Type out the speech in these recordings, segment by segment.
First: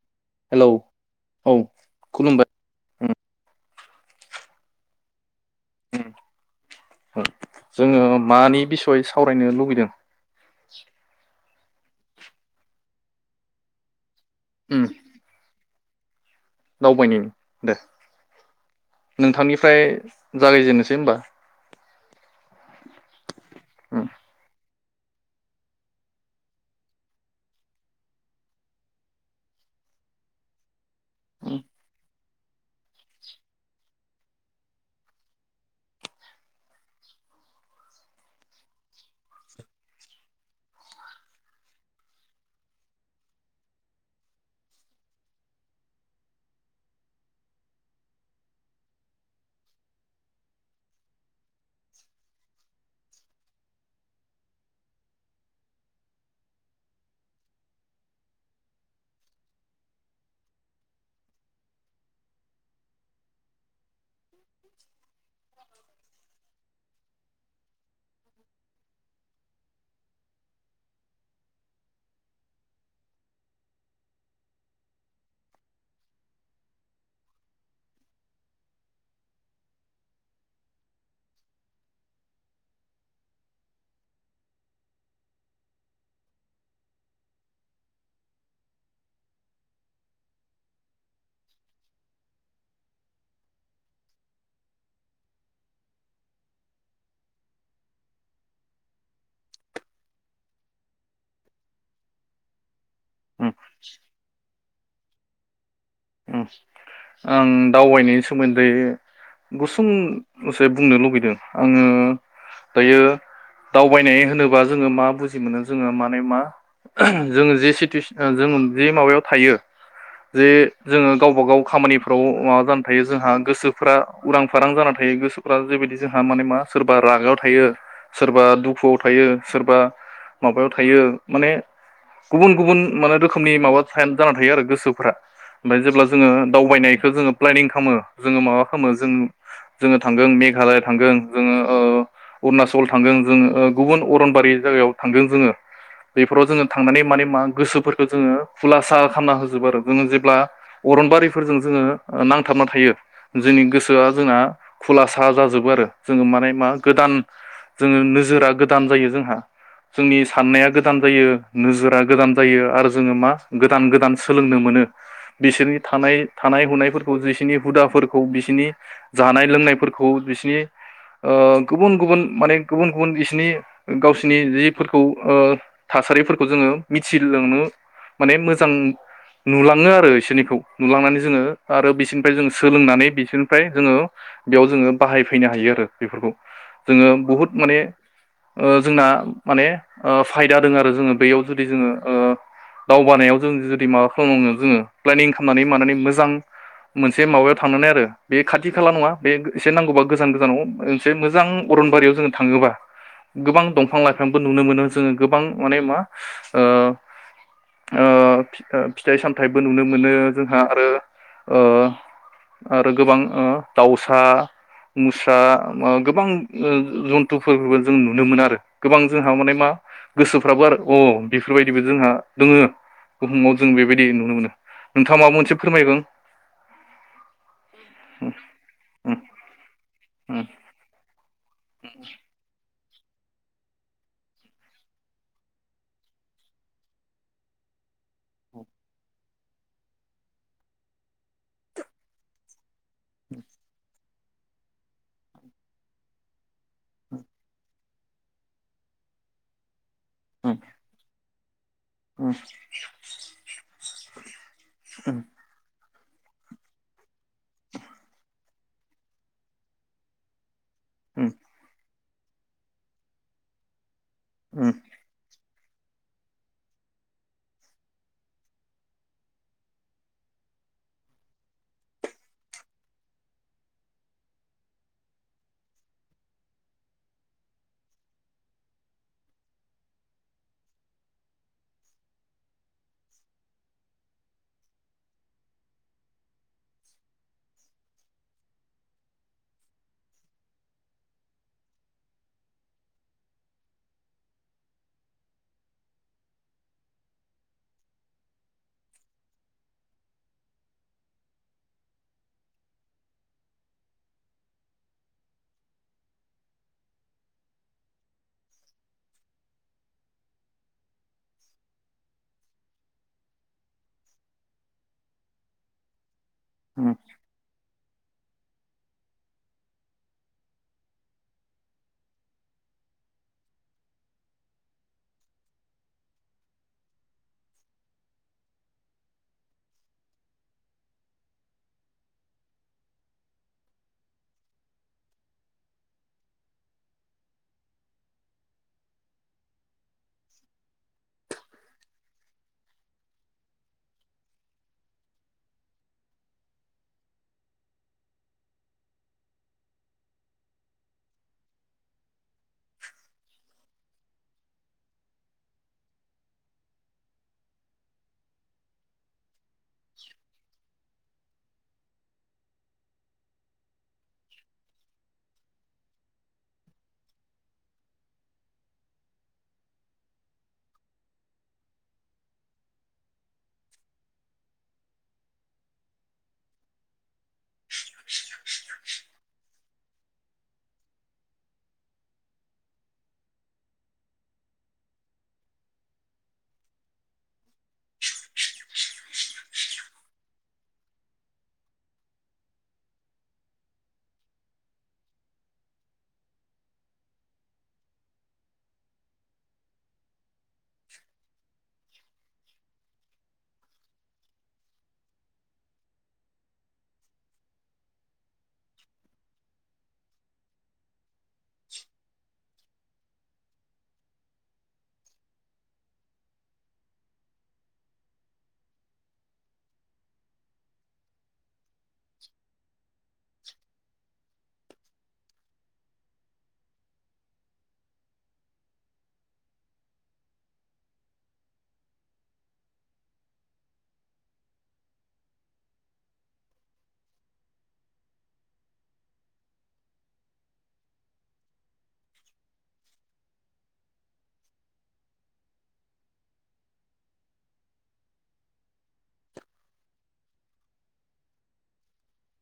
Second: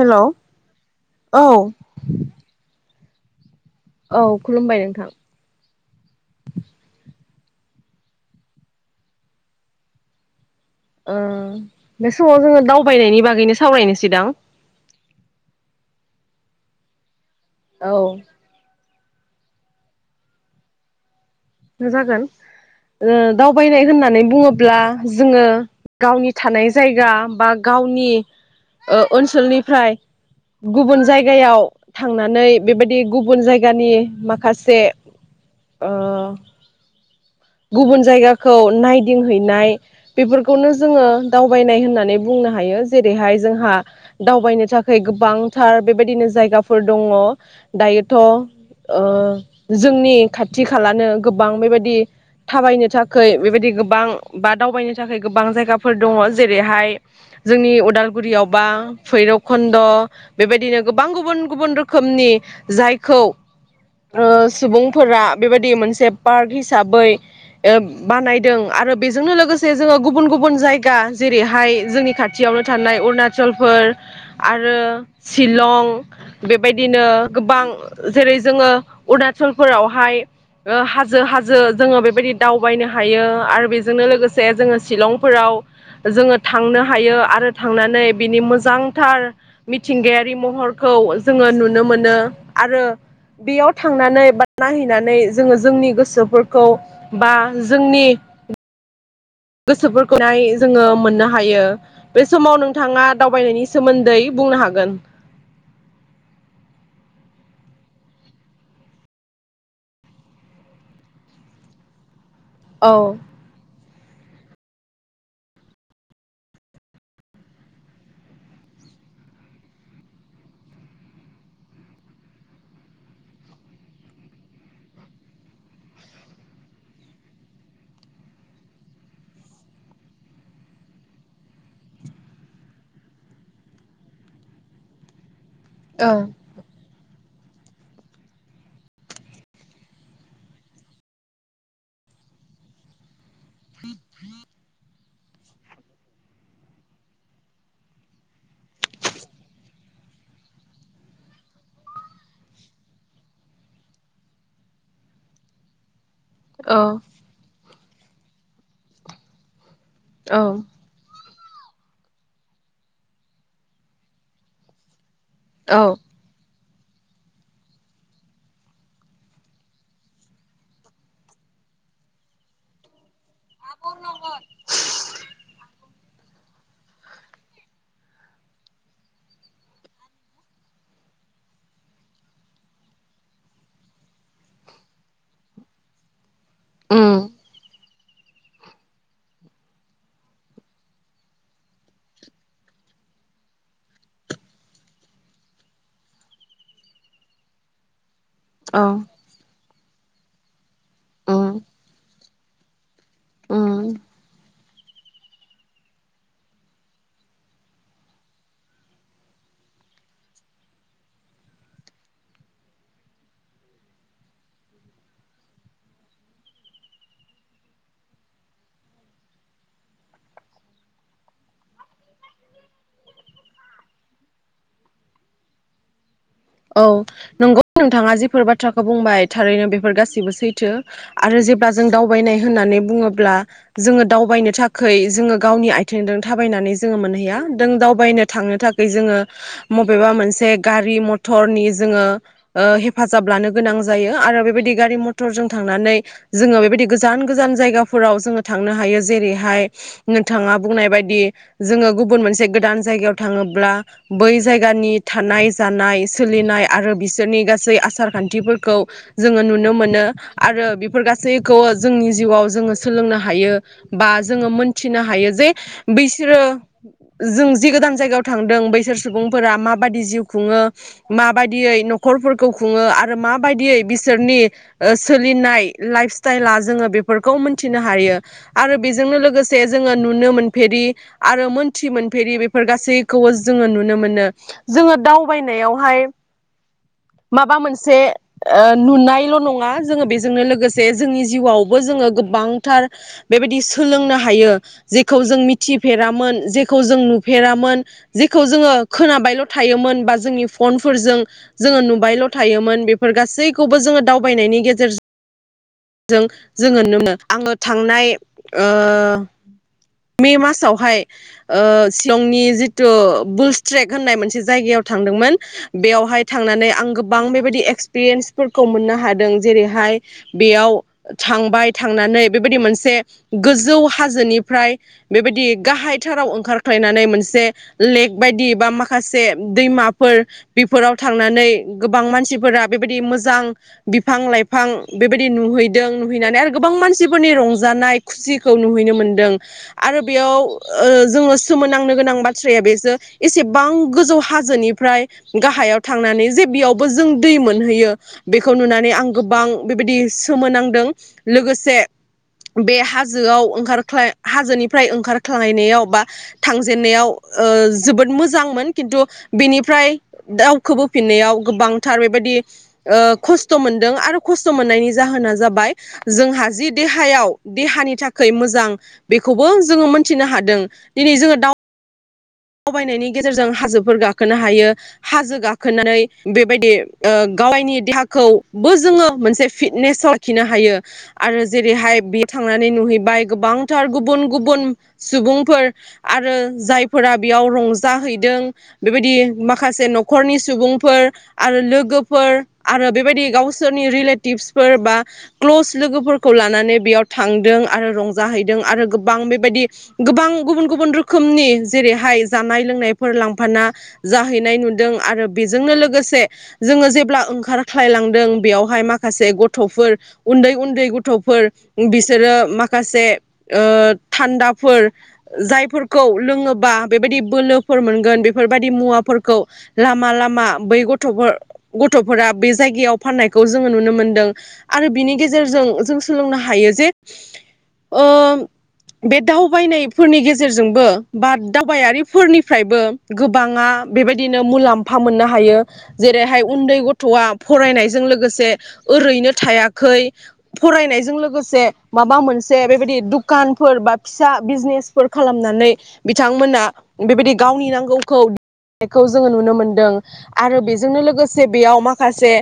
Hello hello औ खुलुमबाय ओम। औ खुलुमबाय नोंथां। उम उम जोङो मानि बिसय सावरायनो लुबैदों। ओ बे समाव जोङो दावबायनायनि बागैनो सावरायनोसै दां? उम दावबायनायनि। दे औ। नोंथांनिफ्राय जागायजेनोसै होमबा। जागोन। दावबायनाय उम होननानै बुङोब्ला जोङो गावनि थानाय जायगा बा गावनि ओनसोलनिफ्राय गुबुन उम जायगायाव थां थांनानै बेबायदि गुबुन जायगानि माखासे ओ गुबुन जायगाखौ नायदिंहैनाय बेफोरखौनो जोङो दावबायनाय होननानै बुंनो हायो। जेरैहाय जोंहा दावबायनो थाखाय गोबांथार बेबायदिनो जायगाफोर दङ दायोथ ओ जोंनि खाथि खालानो गोबां बेबायदि थाबायनो थाखाय बेबायदि गोबां बा दावबायनो थाखाय गोबां जायगाफोर दङ जेरैहाय जोंनि उदालगुरियाव बा भैरबकन्द बेबायदिनो गोबां गुबुन गुबुन रोखोमनि जायखौ ओ सुबुंफोरा बेबायदि मोनसे पार्क हिसाबै बानायदों आरो बेजोंनो लोगोसे जोङो गुबुन गुबुन जायगा जेरैहाय जोंनि खाथियावनो थानाय अरुणाचलफोर आरो शिलं बेबायदिनो गोबां जेरै जोङो अरुणाचलफोरावहाय हाजो हाजो जोङो बे बेबायदि दावबायनो हायो आरो बेजोंनो लोगोसे जोङो शिलंफोराव जोङो थांनो हायो आरो थांनानै बिनि मोजांथार मिथिंगायारि महरखौ जोङो नुनो मोनो आरो बेयाव थांनानै बा नायहैनानै जोङो जोंनि गोसोफोरखौ बा जोंनि गोसोफोरखौहाय जोङो मोननो हायो बे समाव नों नोंथाङा उम दावबायनायनि सोमोन्दै बुंनो हागोन। आं दावबायनायनि सोमोन्दै गुसुंसे बुंनो लुबैदों आङो। औ दायो। दावबायनाय होनोबा जोङो मा बुजि मोनो जोङो माने मा जोङो जे सिटुेसन जों जे माबायाव थायो जे जोङो गावबा गाव खामानिफ्राव माबा जानानै थायो जोंहा गोसोफ्रा उरां फारां जानानै थायो गोसोफ्रा जेबायदि जोंहा माने मा सोरबा रागायाव थायो, सोरबा दुखुआव थायो, सोरबा माबायाव थायो माने गुबुन गुबुन माने रोखोमनि माबा जाना थायो आरो गोसोफ्रा। ओमफ्राय जेब्ला औ जोङो दावबायनाय जोंङो प्लेनिं खामो जोंङो माबा खामो जों थांगोन मेघाल थ ज अणच जोङो गुबुन अरनबारि जायगायाव। थांदों जोङो बेफोराव जोङो थांनानै माने मा गोसोफोरखौ जोङो खुलासा खालामना होजोबो आरो जोङो जेब्ला। अरनबारिफोरजों जोङो नांथाबना थायो जोंनि गोसोआ जोंना खुलासा जाजोबो आरो। जोङो माने मा औ गोदान। जोङो नोजोरा गोदान जायो जोंहा। जोंनि साननाया औ गोदान जायो। नोजोरा गोदान जायो आरो जोङो मा गोदान गोदान सोलोंनो मोनो। बिसोरनि औ थानाय थानाय। बिसोरनि हुदा फोरखौ बिसोरनि जानाय लोंनाय फोरखौ बिसोरनि ओ गुबुन गुबुन माने गुबुन गुबुन। बिसिनि गावसोरनि जिफोरखौ। थासारिफोरखौ जोङो मिथिलांनो माने मोजां नुलाङो आरो। बिसोरनिखौ नुलांनानै जोङो आरो बिसोरनिफ्राय जोङो सोलोंनानै बिसोरनिफ्राय जोङो बेयाव जोङो बाहायफैनो हायो आरो बेफोरखौ। जोङो उम बुहुत माने ओ जोंना माने ओ फायदा दोङो आरो जोङो बेयाव जुदि जोङो ओ दावगानायाव जों जुदि माबा खालामो जोङो। प्लेनिं खामनानै मानानै मोजां मोनसे माबायाव थांनानै आरो बे खाथि औ खाला नङा बे एसे नांगौबा गोजान गोजानाव मोनसे मोजां उम अरनबारियाव जों थाङोबा गोबां उम दंफां लाइफांबो नुनो मोनो। जों गोबां अने मा ओ ओ फिथाइ सामथाइ बो नुनो मोनो जोंहा आरो ओ आरो गोबां ओ दाउसा मुस्रा गोबां जन्थुफोरबो जों नुनो मोनो आरो गोबां जोंहा माने मा गोसोफ्राबो आरो अ बेफोरबायदिबो जोंहा दोङो बुहुमाव जों बेबायदि नुनो मोनो। नोंथाङा माबा मोनसे फोरमायगोन? औ नंगौ नोंथाङा जिफोर बाथ्राखौ उम बुंबाय थारैनो बेफोर गाससिबो उम सैथो आरो जे ब्ला जों दावबायनाय होना नानै बुङोब्ला जोङो दावबायनो थाखै जोङो गावनि आथिंदों थाबायनानै जोङो मोनहैया दों दावबायनो थांनो थाखै जोङो मबेबा मोनसे गारि म थरनि जोङो ओ हे फाजाब लानो गोनां जायो। आरो बेबायदि गारि मटरजों थांनानै जोङो बेबायदि गोजान गोजान जायगाफोराव जोङो थांनो हायो ‌। जेरैहाय नोंथाङा बुंनाय बायदि जोङो गुबुन उम मोनसे गोदान जायगायाव थाङोब्ला बै जायगानि थानाय, जानाय सोलिनाय आरो बिसोरनि गासै आसार खान्थिफोरखौ जोङो नुनो मोनो आरो बेफोर उम गासैखौबो जोंनि जिउआव जोङो सोलोंनो हायो। बा जोङो उम मोनथिनो हायो जे बैसोरो जों जि गोदान जायगायाव थांदों बैसोर सुबुंफोरा माबादि जिउ खुङो माबायदियै न'खरफोरखौ खुङो आरो माबायदियै बिसोरनि ओ सोलिनाय लाइफ स्टाइला जोङो बेफोरखौ मोनथिनो हायो आरो बेजोंनो लोगोसे जोङो नुनो मोनफेरि आरो मोनथि मोनफेरि बेफोर गासैखौबो जोङो नुनो मोनो। जोङो दावबायनायाव हाय माबा मोनसे नुनायल' नङा जोङो बेजोंनो लोगोसे जोंनि जिउआवबो जोङो गोबांथार बेबायदि सोलोंनो हायो जेखौ जों मिथिफेरामोन जेखौ जों नुफेरामोन जेखौ जोङो खोनाबायल' थायोमोन बा जोंनि फनफोरजों जोङो नुबायल' थायोमोन बेफोर गासैखौबो जोङो दावबायनायनि गेजेरजों जोङो नुनो आङो थांनाय ओ मे मासावहाय शलंनि जिथु बुल्स ट्रेक होननाय मोनसे जायगायाव थांदोंमोन बेयावहाय थांनानै आं उम उम गोबां बेबायदि एक्सपिरियेन्स फोरखौ मोननो हादों जेरैहाय बेयाव थांबाय थांनानै बेबायदि मोनसे गोजौ हाजोनिफ्राय बेबायदि गाहायथाराव ओंखारख्लायनानै मोनसे लेक बायदि बा माखासे दैमा फोर बेफोराव थांनानै गोबां मानसिफोरा बेबायदि मोजां बिफां लाइफां बेबायदि नुहैदों नुहैनानै आरो गोबां मानसिफोरनि रंजानाय खुसिखौ नुहैनो मोनदों आरो बेयाव ओ जोङो सोमोनांनो गोनां बाथ्राया बेसो एसेबां गोजौ हाजोनि फ्राय गाहायाव थांनानै जे बेयावबो जों दै मोनहैयो बेखौ नुनानै आं गोबां बेबायदि सोमोनांदों लोगोसे बे हाजोआव ओंखारख्ला हाजोनिफ्राय ओंखारख्लायनायाव बा थांजेननायाव ओ जोबोद मोजांमोन खिन्थु बेनि फ्राय दावखोबो फिननायाव गोबांथार बेबायदि ओ खस्थ' मोनदों आरो खस्थ' मोननायनि जाहोना जाबाय जोंहा जि देहायाव देहानि थाखै मोजां बेखौबो जोङो मोनथिनो हादों दिनै जोङो दाव वबायनायनि गेजेरजों हाजोफोर गाखोनो हायो। हाजो गाखोनानै ओ बेबायदि गावायनि देहाखौबो जोङो मोनसे फिटनेस लाखिनो हायो आरो जेरैहाय बे थांनानै नुहैबाय गोबांथार गुबुन गुबुन सुबुंफोर आरो जाय फोरा बेयाव रंजाहैदों बेबायदि माखासे न'खरनि सुबुंफोर आरो लोगोफोर आरो बेबायदि गावसोरनि रिलेटिबसफोर बा क्लस लोगोफोरखौ लानानै बेयाव थांदों आरो रंजाहैदों आरो गोबां बेबायदि गोबां गुबुन गुबुन रोखोमनि जेरैहाय जानाय लोंनायफोर लांफाना जाहैनाय नुदों आरो बेजोंनो लोगोसे जोङो जेब्ला ओंखारख्लायलांदों बेयावहाय माखासे गथफोर उन्दै-उन्दै गथ' फोर बिसोरो मा खासे ओ थान्दाफोर जायफोरखौ लोंङो बा बेबायदि बोलोफोर मोनगोन बेफोरबायदि मुवाफोरखौ लामा लामा बै गथफोर गथफोरा बे जायगायाव फाननायखौ जोङो नुनो मोनदों। आरो बिनि गेजेरजों जों सोलोंनो हायो जे ओ बे दावबायनायफोरनि गेजेरजोंबो बा दावबायारिफोरनिफ्रायबो गोबाङा बेबायदिनो मुलाम्फा मोननो हायो जेरैहाय उन्दै गथआ फरायनायजों लोगोसे ओरैनो थायाखै फरायनायजों लोगोसे माबा मोनसे बेबायदि दुखानफोर बा फिसा बिजनेसफोर खालामनानै बि थांमोना बेबायदि गावनि नांगौखौ जोङो नुनो मोनदों आरो बेजोंनो लोगोसे बेयाव माखासे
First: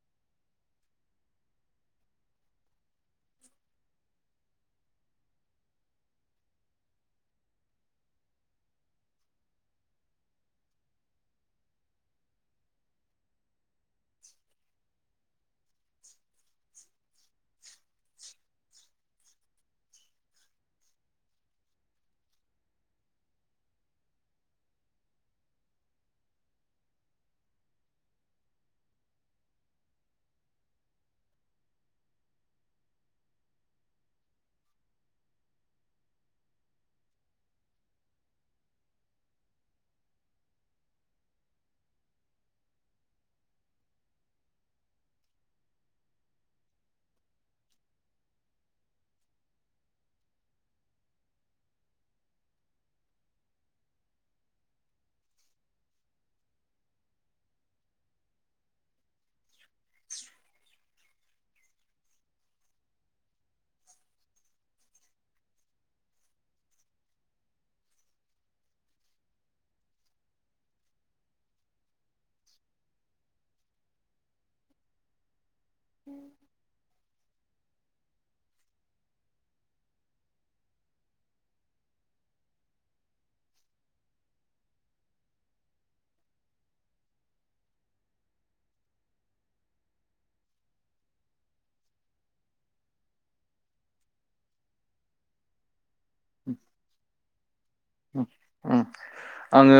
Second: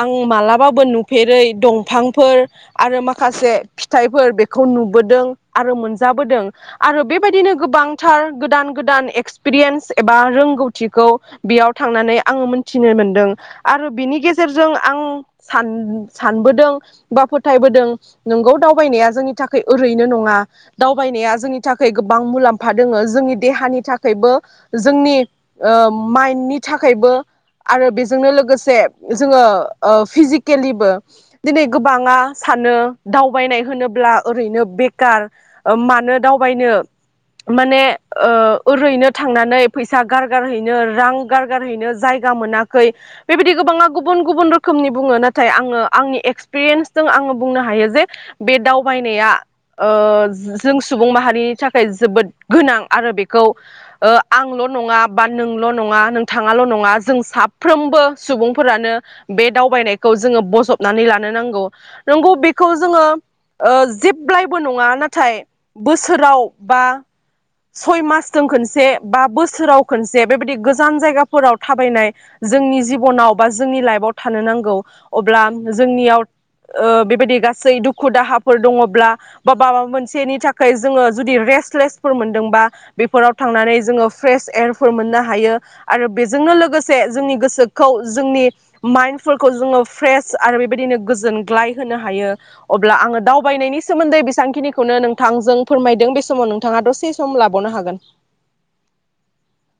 आं मालाबाबो नुफेरै दंफांफोर आरो माखासे फिथाइफोर बेखौ नुबोदों आरो मोनजाबोदों आरो बेबायदिनो गोबां थार गोदान गोदान एक्सपिरियेन्स एबा रोंगौथिखौ बेयाव थांनानै आङो मोनथिनो मोनदों आरो बिनि गेजेरजों आं सान-सानबोदों बा फोथायबोदों नोंगौ दावबायनाया जोंनि थाखाय ओरैनो नङा दावबायनाया जोंनि थाखाय गोबां मुलाम फा दङो जोंनि देहानि थाखायबो जोंनि माइन्न्दनि थाखायबो आरो बेजोंनो लोगोसे जोङो फिजिकेलिबो दिनै गोबाङा सानो दावबायनाय होनोब्ला ओरैनो बेखार मानो दावबायनो माने ओ ओरैनो थांनानै फैसा गारगारहैनो रां गारगारहैनो जायगा मोनाखै बेबायदि गोबाङा गुबुन गुबुन रोखोमनि बुङो नाथाय आङो आंनि एक्सपिरियेन्सजों आङो बुंनो हायो जे बे दावबायनाया ओ जों सुबुं माहारिनि थाखाय जोबोद गोनां आर बे दावबायनायखौ जोङो बज' नानै लानो नांगौ। नंगौ बेखौ जोङो जेब्लायबो नङा नाथाय बोसोराव बा सय मासजों खनसे बा बोसोराव खनसे बेबायदि गोजान जायगाफोराव थाबायनाय जोंनि जिबनाव बा जोंनि लाइफआव थानो नांगौ अब्ला जोंनियाव ओ बेबायदि गा गासै दुखु दाहाफोर दङब्ला बा माबा मोनसेनि थाखाय जोङो जुदि रेस्टलेसफोर मोनदोंबा बेफोराव थांनानै जोङो फ्रेस एयारफोर मोननो हायो आरो बेजोंनो लोगोसे जोंनि गोसोखौ जोंनि माइन्डफोरखौ जोङो फ्रेस आरो बेबायदिनो गोजोनग्लाय होनो हायो अब्ला आङो दावबायनायनि सोमोन्दै बेसेबांखिनिखौनो नोंथांजों फोरमाय दों बे समाव नोंथाङा दसे सम लाबावनो हागोन। ओ ओम आङो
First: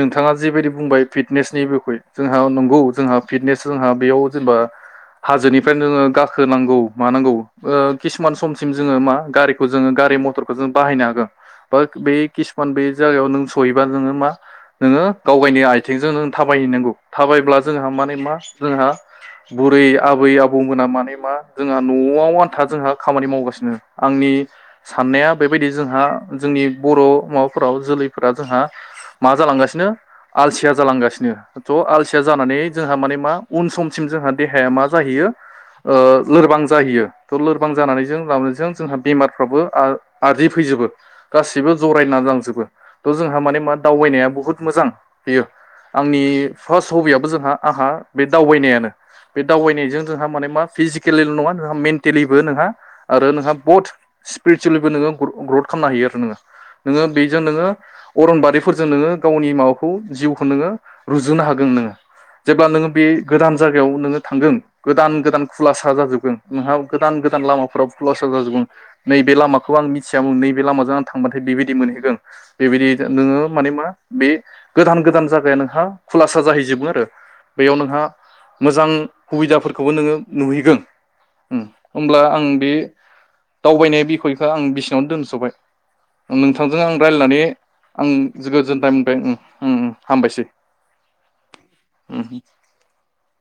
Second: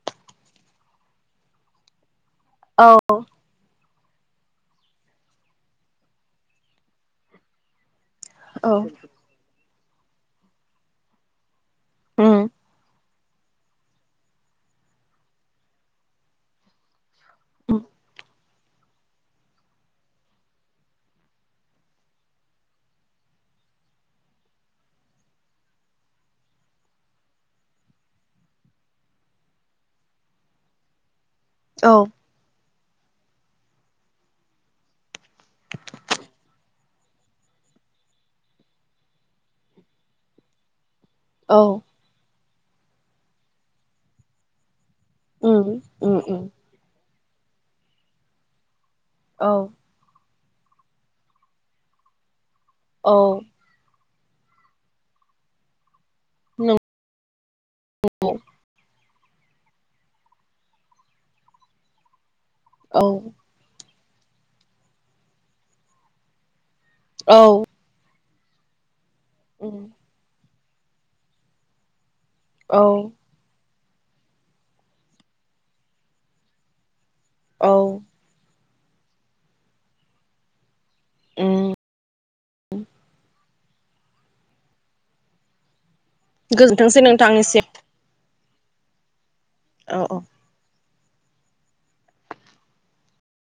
नोंथाङा जिबायदि बुंबाय फिटनेसनि बिखय जोंहा नंगौ औ जोंहा फिटनेस जोंहा बेयाव जेनेबा हाजोनिफ्रायनो नोङो गाखोनांगौ मानांगौ ओ किसुमान औ समसिम जोङो मा गारि खौ जोङो गारि मथरखौ जों बाहायनो हागो बो बे किसुमान बे। जायगायाव नों सहैबा नोङो मा नोङो गाव गावनि आथिंजों नों थाबायहैनांगौ। थाबायब्ला जोंहा माने मा। जोंहा बुरै आबै आबौमोना माने मा जोंहा नआव आन्था जोंहा खामानि मावगासिनो आंनि साननाया बेबायदि जोंहा। जोंनि बर माबाफोराव जोलैफोरा जोंहा मा जालांगासिनो आलसिया जालांगासिनो। थ औ आलसिया जानानै जोंहा माने मा उन समसिम जोंहा देहाया मा जाहैयो ओ लोरबां जाहैयो थ लोरबां जानानै ज ज जोंहा बेमारफ्राबो आरजि फैजोबो। गासिबो जरायना लांजोबो थ जोंहा माने मा दावबायनाया बुहुत मोजां। बेयो आंनि फार्स्ट हबियाव। जोंहा आंहा बे दावबायनायानो। बे औ दावबायनायजों जोंहा माने। मा फिजिकेलिल नङा नोंहा मेन्टेलिबो नोंहा। औ आरो नोंहा बुहद। स्पिसेलिबो नोंङो ग्रद। खालामनो हायो। नोंङो बेजों नोंङो नंगौ अरन बारिफोरजों नोंङो। गावनि माबाखौ जिउखौ नोंङो रुजुनो हागोन नोंङो। जेब्ला नोंङो बे औ गोदान जायगायाव नोंङो। थांदों गोदान गोदान खुलासा जाजोबगोन नोंहा। गोदान औ गोदान लामाफ्राव। [inaudible] नैबे लामाखौ आं मिथियामोन नैबे। बे लामाजों आं थांबाथाय बेबायदि मोनहैगोन। औ बेबायदि नोंङो माने मा। बे गोदान गोदान जायगाया नोंहा खुलासा जाहैजोबो आरो। औ बेयाव नोंहा। मोजां सुबिदाफोरखौबो नोंङो नुहैगोन। होमब्ला आं बे। दावबायनाय बिखयखौ आं बिसिनियावनो दोनथबाय। नोंथांजों आं गोजोनथोंसै रायज्लायनानै नोंथांनिसिम आं। गोजोननाय मोनबाय। औ औ हामबायसै। उम।